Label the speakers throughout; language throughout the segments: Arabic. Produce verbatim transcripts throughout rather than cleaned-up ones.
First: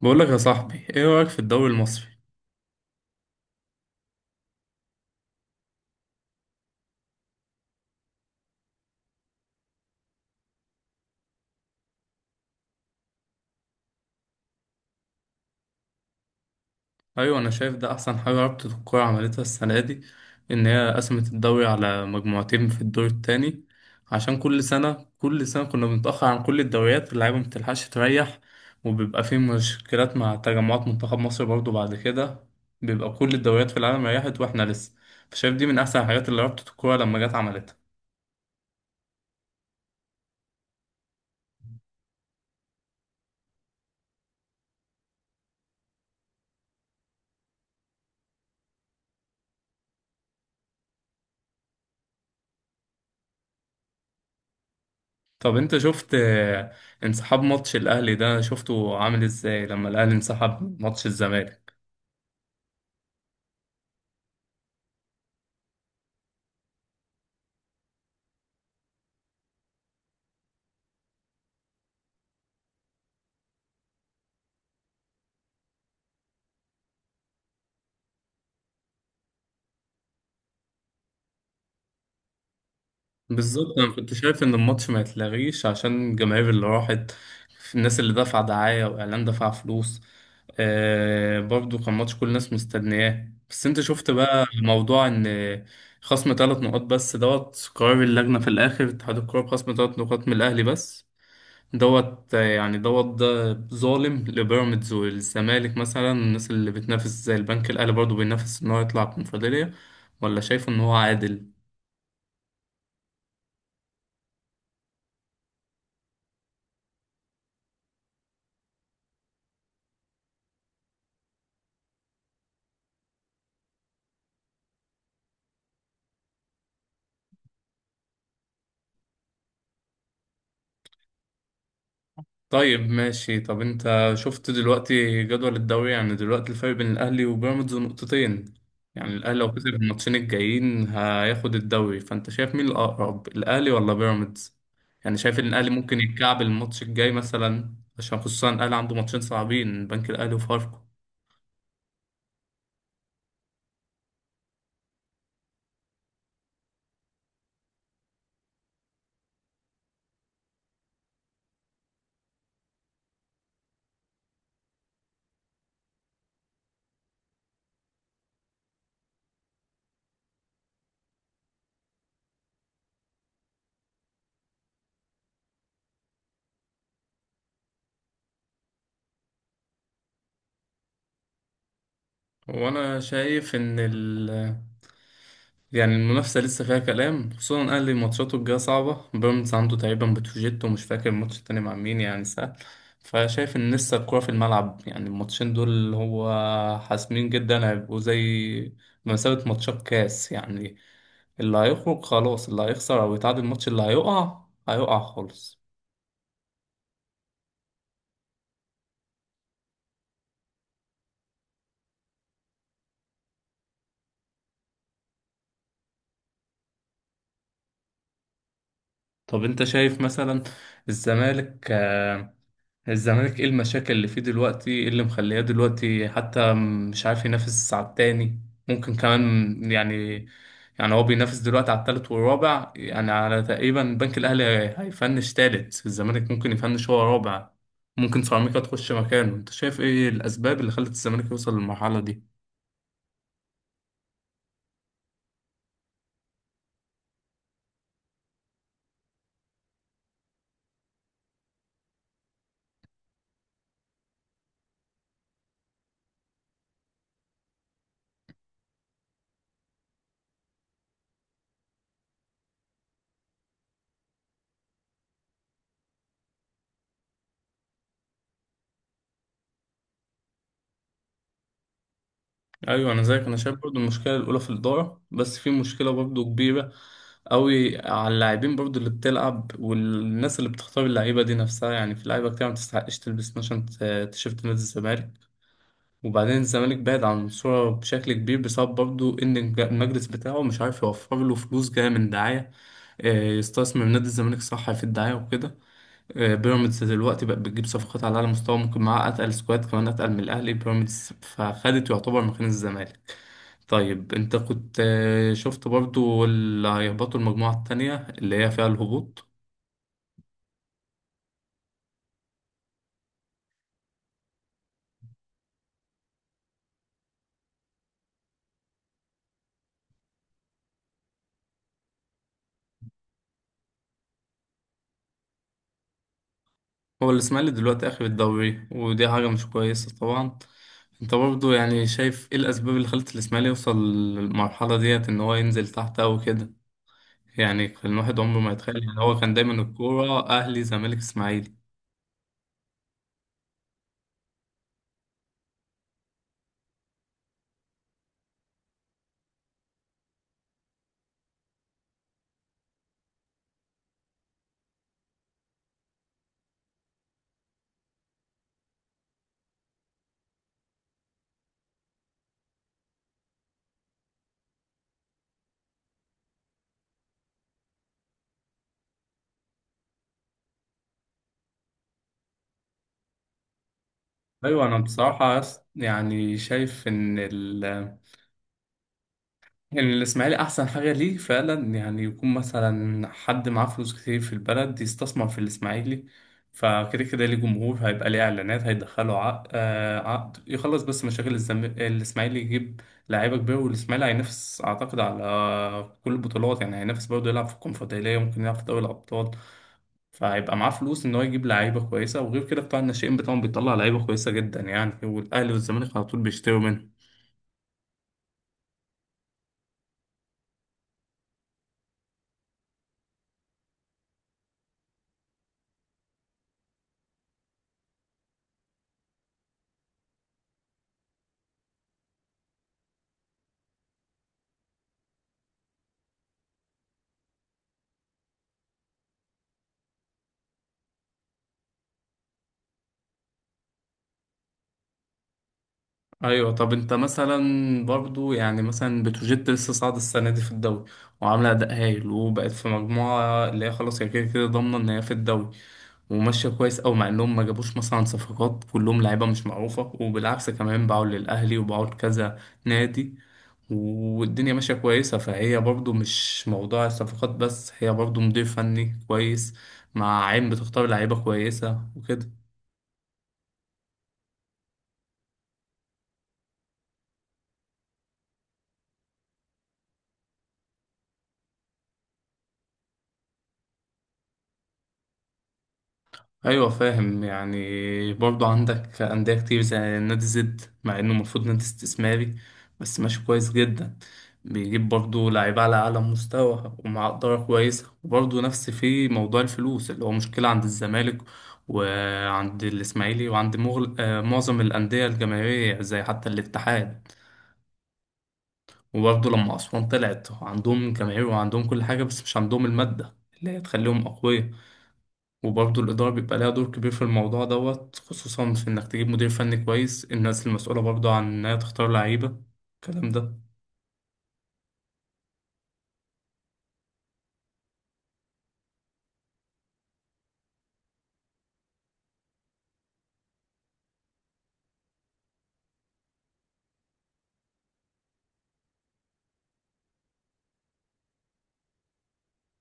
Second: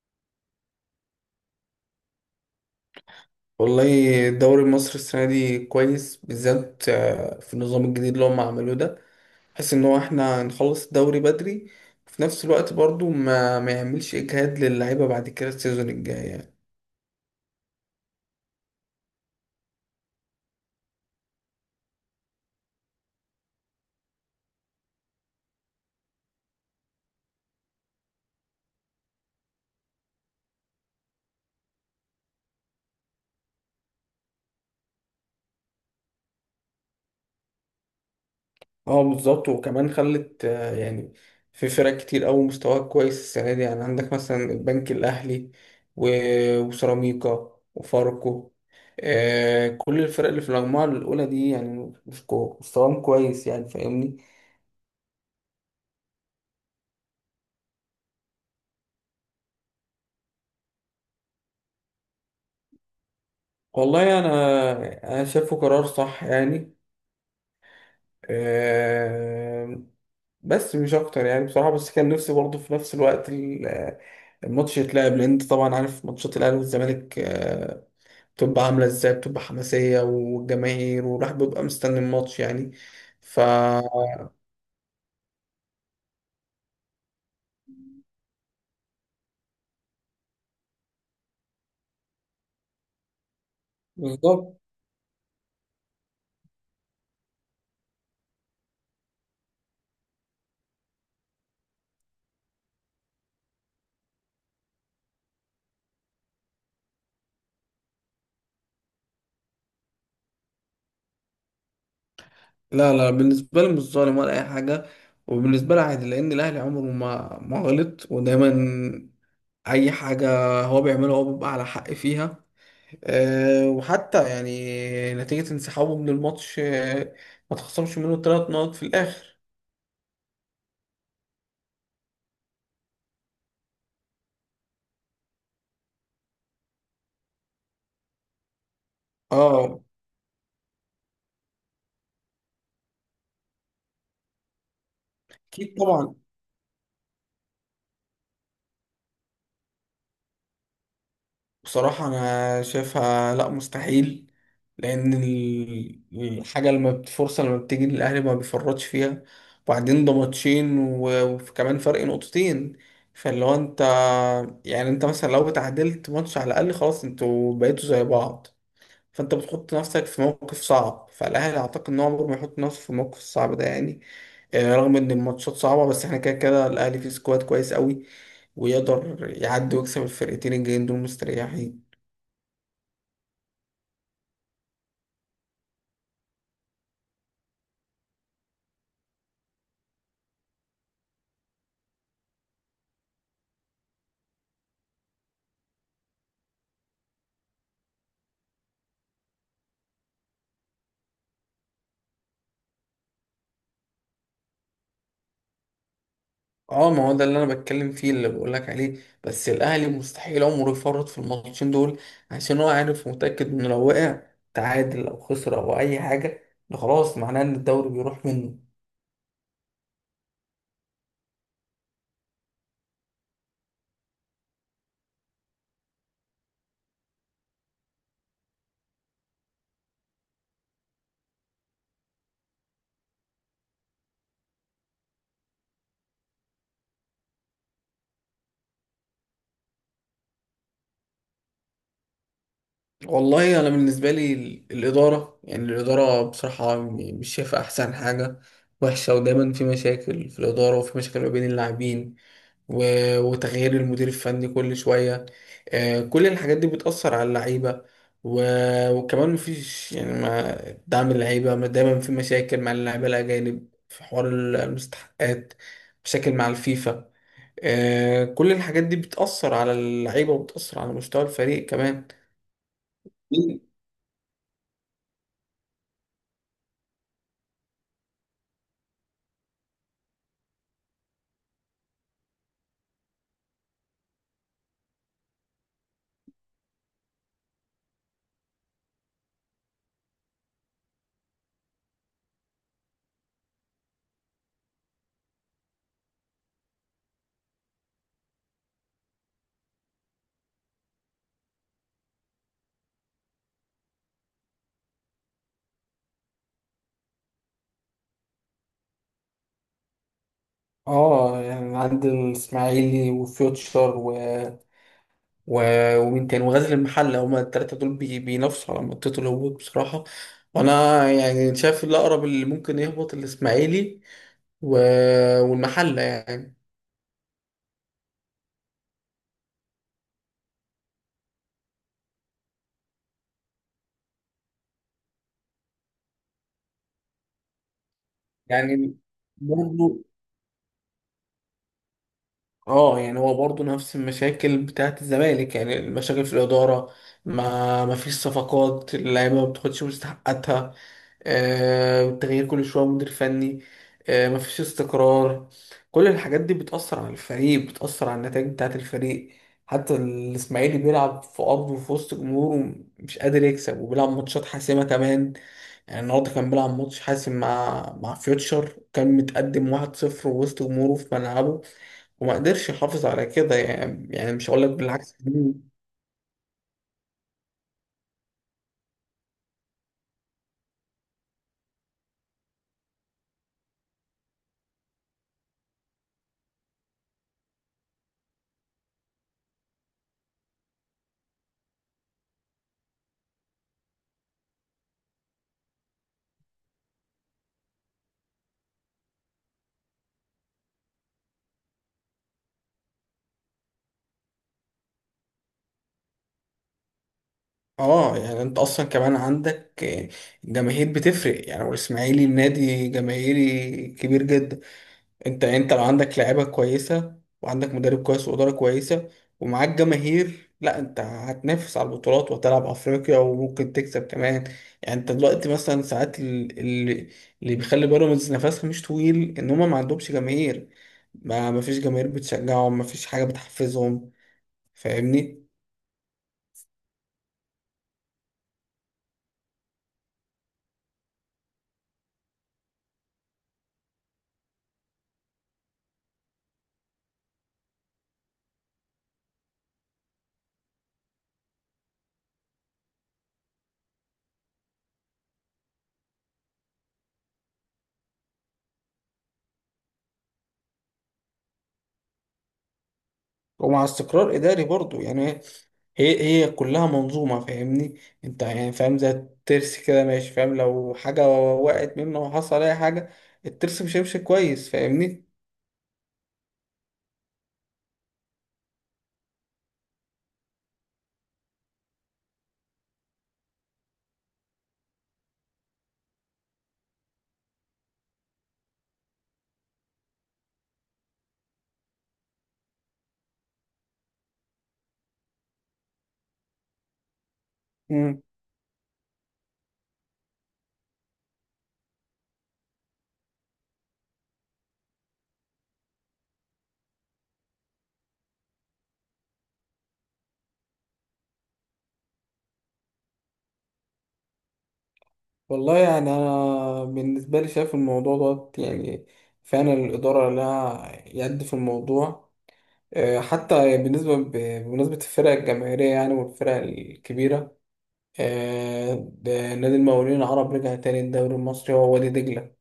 Speaker 1: بقول لك يا صاحبي، ايه رأيك في الدوري المصري؟
Speaker 2: والله. الدوري المصري السنة دي كويس بالذات، آه، في النظام الجديد اللي هم عملوه ده، بحيث ان هو احنا نخلص الدوري بدري، وفي نفس الوقت برضو ما ما يعملش اجهاد للعيبة بعد كده السيزون الجاي يعني.
Speaker 1: ايوه انا شايف ده احسن حاجة رابطة الكورة عملتها السنة دي، ان هي قسمت الدوري على مجموعتين في الدور التاني. عشان كل سنة كل سنة كنا بنتأخر عن كل الدوريات واللعيبة مبتلحقش تريح، وبيبقى في مشكلات مع تجمعات منتخب مصر برضو بعد كده. بيبقى كل الدوريات في العالم ريحت واحنا لسه. فشايف دي من احسن الحاجات اللي رابطة الكورة لما جت عملتها.
Speaker 2: اه، بالظبط، وكمان خلت، آه، يعني في فرق كتير قوي مستواها كويس السنة دي، يعني عندك مثلا البنك الأهلي و- وسيراميكا وفاركو. آه، كل الفرق اللي في المجموعة الأولى دي يعني مستواهم كويس، يعني فاهمني.
Speaker 1: طب انت شفت آه، انسحاب ماتش الاهلي ده شفته عامل ازاي لما الاهلي انسحب من ماتش الزمالك؟
Speaker 2: والله، انا انا شايفه قرار صح يعني. آه، بس مش اكتر يعني، بصراحه، بس كان نفسي برضه في نفس الوقت ال- الماتش يتلعب، لان انت طبعا عارف ماتشات الاهلي والزمالك آه، بتبقى عامله ازاي، بتبقى حماسيه والجماهير، والواحد بيبقى مستني الماتش يعني. ف
Speaker 1: بالظبط، انا كنت شايف ان الماتش ما يتلغيش عشان الجماهير اللي راحت، الناس اللي دفع دعاية واعلان دفع فلوس. آه، برضو كان ماتش كل الناس مستنياه. بس انت شفت بقى
Speaker 2: بالظبط.
Speaker 1: موضوع ان خصم ثلاث نقاط بس دوت، قرار اللجنة في الاخر اتحاد الكورة بخصم ثلاث نقاط من الاهلي بس دوت. آه، يعني دوت ده ظالم لبيراميدز والزمالك، مثلا الناس اللي بتنافس زي البنك الاهلي برضو بينافس ان هو يطلع الكونفدرالية، ولا شايفه ان هو عادل؟
Speaker 2: لا، لا، بالنسبه لي مش ظالم ولا اي حاجه، وبالنسبه لي عادي لان الاهلي عمره ما ما غلط، ودايما اي حاجه هو بيعملها هو بيبقى على حق فيها. آه، وحتى يعني نتيجة انسحابه من الماتش، آه، ما تخصمش منه ثلاث نقط في الآخر.
Speaker 1: طيب ماشي. طب انت شفت دلوقتي جدول الدوري؟ يعني دلوقتي الفرق بين الاهلي وبيراميدز نقطتين، يعني الاهلي لو كسب
Speaker 2: اه،
Speaker 1: الماتشين الجايين هياخد الدوري. فانت شايف مين الاقرب، الاهلي ولا بيراميدز؟ يعني شايف ان الاهلي
Speaker 2: أكيد
Speaker 1: ممكن
Speaker 2: طبعا.
Speaker 1: يتكعب الماتش الجاي مثلا، عشان خصوصا الاهلي عنده ماتشين صعبين، بنك الاهلي وفاركو.
Speaker 2: بصراحة أنا شايفها لأ، مستحيل، لأن ال- الحاجة لما بت- الفرصة لما بتيجي للأهلي ما بيفرطش فيها. وبعدين ده ماتشين و- وكمان فرق نقطتين، فاللي هو أنت، يعني أنت مثلا لو اتعادلت ماتش على الأقل، خلاص، أنتوا بقيتوا زي بعض، فانت بتحط نفسك في موقف صعب. فالاهلي اعتقد ان هو عمره ما يحط نفسه في الموقف الصعب ده يعني، آه، رغم ان الماتشات صعبه، بس احنا كده كده الاهلي فيه سكواد كويس قوي، ويقدر يعدي ويكسب الفرقتين الجايين دول مستريحين.
Speaker 1: وانا شايف ان ال، يعني المنافسة لسه فيها كلام، خصوصا الأهلي ماتشاته الجاية صعبة، بيراميدز عنده تقريبا بتروجيت ومش فاكر الماتش التاني مع مين، يعني سهل. فشايف إن لسه الكورة في الملعب، يعني الماتشين دول اللي هو حاسمين جدا، هيبقوا زي بمثابة ماتشات كاس يعني. اللي هيخرج خلاص، اللي هيخسر أو يتعادل الماتش اللي هيقع هيقع خالص.
Speaker 2: اه، ما هو ده اللي انا بتكلم فيه، اللي بقول لك عليه، بس الاهلي مستحيل عمره يفرط في الماتشين دول، عشان هو عارف ومتاكد انه لو وقع تعادل او خسر او اي حاجه، ده خلاص معناه ان الدوري بيروح منه.
Speaker 1: طب أنت شايف مثلا الزمالك، آه، الزمالك ايه المشاكل اللي فيه دلوقتي؟ ايه اللي مخلياه دلوقتي حتى مش عارف ينافس على التاني؟ ممكن كمان يعني، يعني هو بينافس دلوقتي على التالت والرابع، يعني على تقريبا البنك الاهلي. هيفنش تالت، الزمالك ممكن يفنش هو رابع، ممكن سيراميكا تخش مكانه. انت شايف ايه الاسباب اللي خلت الزمالك يوصل للمرحلة دي؟
Speaker 2: والله انا بالنسبه لي ال- الاداره يعني، الاداره بصراحه يعني مش شايفه احسن حاجه، وحشه، ودايما في مشاكل في الاداره، وفي مشاكل ما بين اللاعبين، و- وتغيير المدير الفني كل شويه. آه، كل الحاجات دي بتاثر على اللعيبه. و- وكمان مفيش يعني ما دعم اللعيبه، ما دايما في مشاكل مع اللعيبه الاجانب في حوار ال- المستحقات، مشاكل مع الفيفا. آه، كل الحاجات دي بتاثر على اللعيبه، وبتاثر على مستوى الفريق كمان.
Speaker 1: ايوه انا زيك، انا شايف برضو المشكله الاولى في الاداره. بس في مشكله برضو كبيره قوي على اللاعبين برضو اللي بتلعب، والناس اللي بتختار اللعيبه دي نفسها، يعني في لعيبه كتير ما تستحقش تلبس مثلا ت- تيشيرت نادي الزمالك. وبعدين الزمالك بعد عن الصوره بشكل كبير بسبب برضو ان الج- المجلس بتاعه مش عارف يوفر له فلوس جايه من دعايه، آه، يستثمر نادي الزمالك صح في الدعايه وكده. آه، بيراميدز دلوقتي بقت بتجيب صفقات على اعلى مستوى، ممكن معاها اتقل سكواد كمان اتقل من الاهلي، بيراميدز فخدت يعتبر مكان الزمالك. طيب انت كنت آه، شفت برضو اللي هيهبطوا المجموعة التانية اللي هي فيها الهبوط؟
Speaker 2: اه، يعني عند الاسماعيلي وفيوتشر و... و... ومين تاني وغزل المحله، هما التلاته دول بي... بينافسوا على منطقه الهبوط بصراحه. وانا يعني شايف الاقرب اللي ممكن يهبط الاسماعيلي و... والمحله يعني.
Speaker 1: هو الإسماعيلي دلوقتي آخر الدوري ودي حاجة مش كويسة طبعا. انت برضو يعني شايف ايه الأسباب اللي خلت الإسماعيلي يوصل للمرحلة ديت، ان هو ينزل تحت أو كده؟ يعني كان الواحد عمره ما يتخيل،
Speaker 2: يعني
Speaker 1: يعني هو كان دايما
Speaker 2: برضه،
Speaker 1: الكورة أهلي زمالك إسماعيلي.
Speaker 2: اه، يعني هو برضه نفس المشاكل بتاعت الزمالك، يعني المشاكل في الإدارة، ما ما فيش صفقات، اللعيبة ما بتاخدش مستحقاتها، آه تغيير كل شوية مدير فني، آه ما فيش استقرار، كل الحاجات دي بتأثر على الفريق، بتأثر على النتائج بتاعت الفريق. حتى الإسماعيلي بيلعب في أرضه وفي وسط جمهوره مش قادر يكسب، وبيلعب ماتشات حاسمة كمان، يعني النهارده كان بيلعب ماتش حاسم مع مع فيوتشر، كان متقدم واحد صفر وسط جمهوره في ملعبه، وما قدرش يحافظ على كده يعني يعني مش هقول
Speaker 1: أيوة
Speaker 2: لك،
Speaker 1: أنا
Speaker 2: بالعكس.
Speaker 1: بصراحة يعني شايف إن الإسماعيلي أحسن حاجة ليه فعلا، يعني يكون مثلا حد معاه فلوس كتير في البلد يستثمر في الإسماعيلي. فكده كده ليه جمهور، هيبقى ليه إعلانات، هيدخله عقد، آه عقد يخلص. بس مشاكل الزم... الإسماعيلي يجيب لعيبة كبيرة، والإسماعيلي هينافس أعتقد على كل البطولات، يعني هينافس برضه يلعب في الكونفدرالية، ممكن يلعب في دوري الأبطال. فهيبقى معاه فلوس إن هو يجيب لعيبة كويسة، وغير كده بتاع الناشئين بتاعهم بيطلع لعيبة كويسة جدا يعني، والأهلي والزمالك على طول بيشتروا منه.
Speaker 2: اه، يعني انت اصلا كمان عندك جماهير بتفرق، يعني والاسماعيلي نادي جماهيري كبير جدا، انت انت لو عندك لعيبه كويسه، وعندك مدرب كويس، واداره كويسه، ومعاك جماهير، لا انت هتنافس على البطولات، وهتلعب افريقيا، وممكن تكسب كمان. يعني انت دلوقتي مثلا ساعات ال- ال- اللي بيخلي بيراميدز نفسها مش طويل ان هما ما عندهمش جماهير، ما ما فيش جماهير بتشجعهم، ما فيش حاجه بتحفزهم، فاهمني.
Speaker 1: ايوه. طب انت مثلا برضو يعني مثلا بتروجيت لسه صاعده السنه دي في الدوري، وعامله اداء هايل، وبقت في مجموعه اللي هي خلاص هي كده كده ضامنه ان هي في الدوري. وماشيه كويس أوي، مع انهم ما جابوش مثلا صفقات، كلهم لعيبه مش معروفه، وبالعكس كمان باعوا للاهلي وباعوا لكذا نادي. والدنيا ماشيه كويسه، فهي برضو مش موضوع الصفقات بس، هي برضو مدير فني كويس، مع عين بتختار لعيبه كويسه وكده.
Speaker 2: ومع استقرار إداري برضو يعني، هي هي كلها منظومة. فاهمني انت يعني، فاهم زي الترس كده ماشي، فاهم لو حاجة وقعت منه وحصل أي حاجة، الترس مش هيمشي كويس، فاهمني.
Speaker 1: ايوه فاهم. يعني برضو عندك انديه كتير زي نادي زد، مع انه المفروض نادي استثماري بس ماشي كويس جدا، بيجيب برضو لعيبه على اعلى مستوى ومع اداره كويسه. وبرضو نفس في موضوع الفلوس اللي هو مشكله عند الزمالك وعند الاسماعيلي وعند مغل... آه، معظم الانديه الجماهيريه زي حتى الاتحاد.
Speaker 2: مم.
Speaker 1: وبرضو لما اسوان طلعت، عندهم جماهير وعندهم كل حاجه بس مش عندهم الماده اللي هي تخليهم اقوياء. وبرضه الإدارة بيبقى لها دور كبير في الموضوع دوت، خصوصا في إنك تجيب مدير فني كويس، الناس المسؤولة برضه عن إنها تختار لعيبة الكلام ده.
Speaker 2: والله يعني أنا بالنسبة لي شايف الموضوع ده يعني فعلا الإدارة لها يد في الموضوع. آه، حتى بالنسبة ب- بمناسبة الفرق الجماهيرية، يعني والفرق الكبيرة. آه، ده نادي المقاولين العرب رجع تاني الدوري المصري هو وادي دجلة.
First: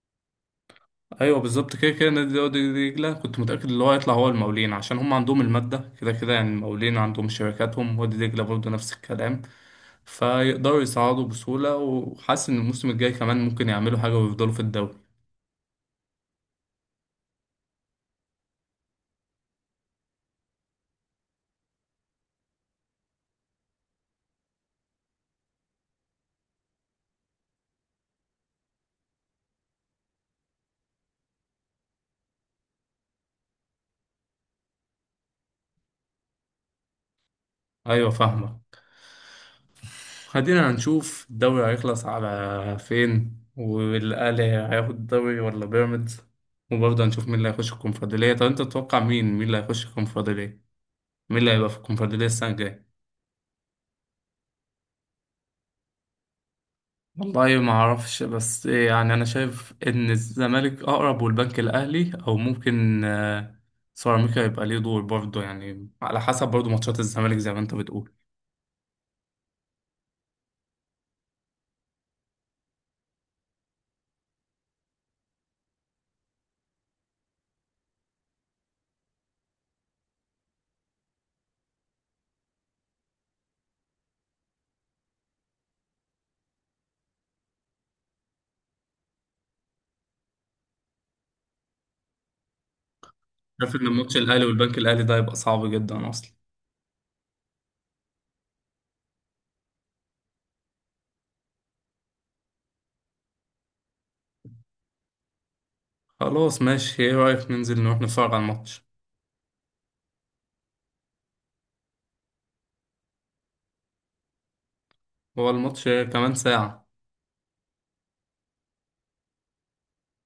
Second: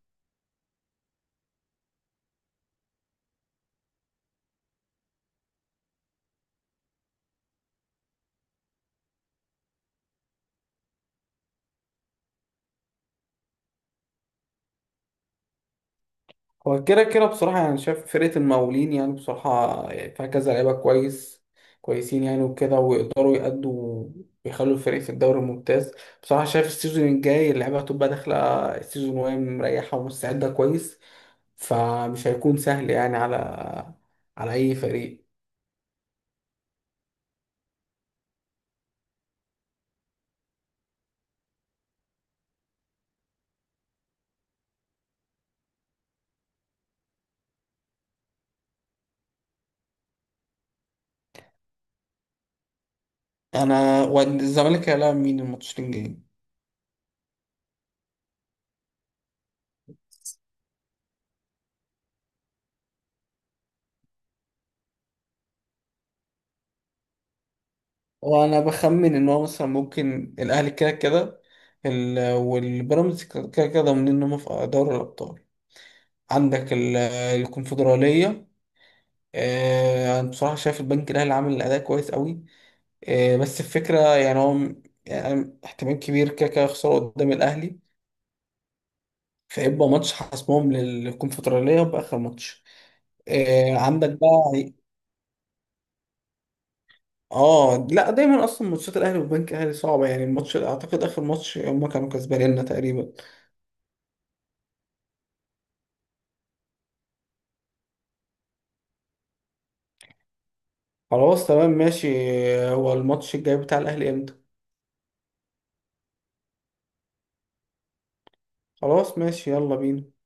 Speaker 1: أيوه بالظبط، كده كده نادي دي دجلة كنت متأكد إن هو هيطلع هو المقاولين، عشان هم عندهم المادة كده كده، يعني المقاولين عندهم شركاتهم، وادي دجلة برضه نفس الكلام. فيقدروا يصعدوا بسهولة، وحاسس إن الموسم الجاي كمان ممكن يعملوا حاجة ويفضلوا في الدوري.
Speaker 2: هو كده كده بصراحة يعني شايف فرقة المقاولين، يعني بصراحة يعني فيها كذا لعيبة كويس كويسين يعني وكده، ويقدروا يأدوا، ويخلوا الفريق في الدوري الممتاز. بصراحة شايف السيزون الجاي اللعيبة هتبقى داخلة السيزون وهي مريحة ومستعدة كويس، فمش هيكون سهل يعني على على أي فريق.
Speaker 1: أيوه فاهمك. خلينا هنشوف الدوري هيخلص على فين، والأهلي هياخد الدوري ولا بيراميدز. وبرضه هنشوف مين اللي هيخش الكونفدرالية. طب أنت تتوقع مين مين اللي هيخش الكونفدرالية، مين اللي هيبقى في الكونفدرالية السنة الجاية؟
Speaker 2: أنا، والزمالك هيلاعب مين الماتشين الجايين؟
Speaker 1: والله ما أعرفش، بس إيه يعني، أنا شايف إن الزمالك أقرب، والبنك الأهلي أو ممكن آه، سيراميكا يبقى ليه دور برضه، يعني على حسب برضه ماتشات الزمالك زي ما أنت بتقول.
Speaker 2: وأنا بخمن إن هو مثلا ممكن الأهلي كده كده، ال- والبيراميدز كده كده ضامنين إن هم في دوري الأبطال. عندك ال- الكونفدرالية. آه، أنا بصراحة شايف البنك الأهلي عامل أداء كويس قوي. آه، بس الفكرة يعني هو م- يعني احتمال كبير كده كده يخسروا قدام الأهلي، فيبقى ماتش حاسمهم للكونفدرالية بآخر ماتش.
Speaker 1: شايف
Speaker 2: آه،
Speaker 1: إن
Speaker 2: عندك
Speaker 1: ماتش الأهلي
Speaker 2: بقى.
Speaker 1: والبنك الأهلي ده هيبقى صعب جدا أصلا.
Speaker 2: اه، لا، دايما اصلا ماتشات الاهلي والبنك الاهلي صعبه، يعني الماتش اعتقد اخر ماتش هم كانوا كسبانيننا تقريبا.
Speaker 1: خلاص ماشي، إيه رأيك ننزل نروح نتفرج على الماتش؟
Speaker 2: خلاص، تمام، ماشي. آه، هو الماتش الجاي بتاع الاهلي امتى؟
Speaker 1: هو الماتش كمان ساعة.
Speaker 2: خلاص، ماشي، يلا بينا.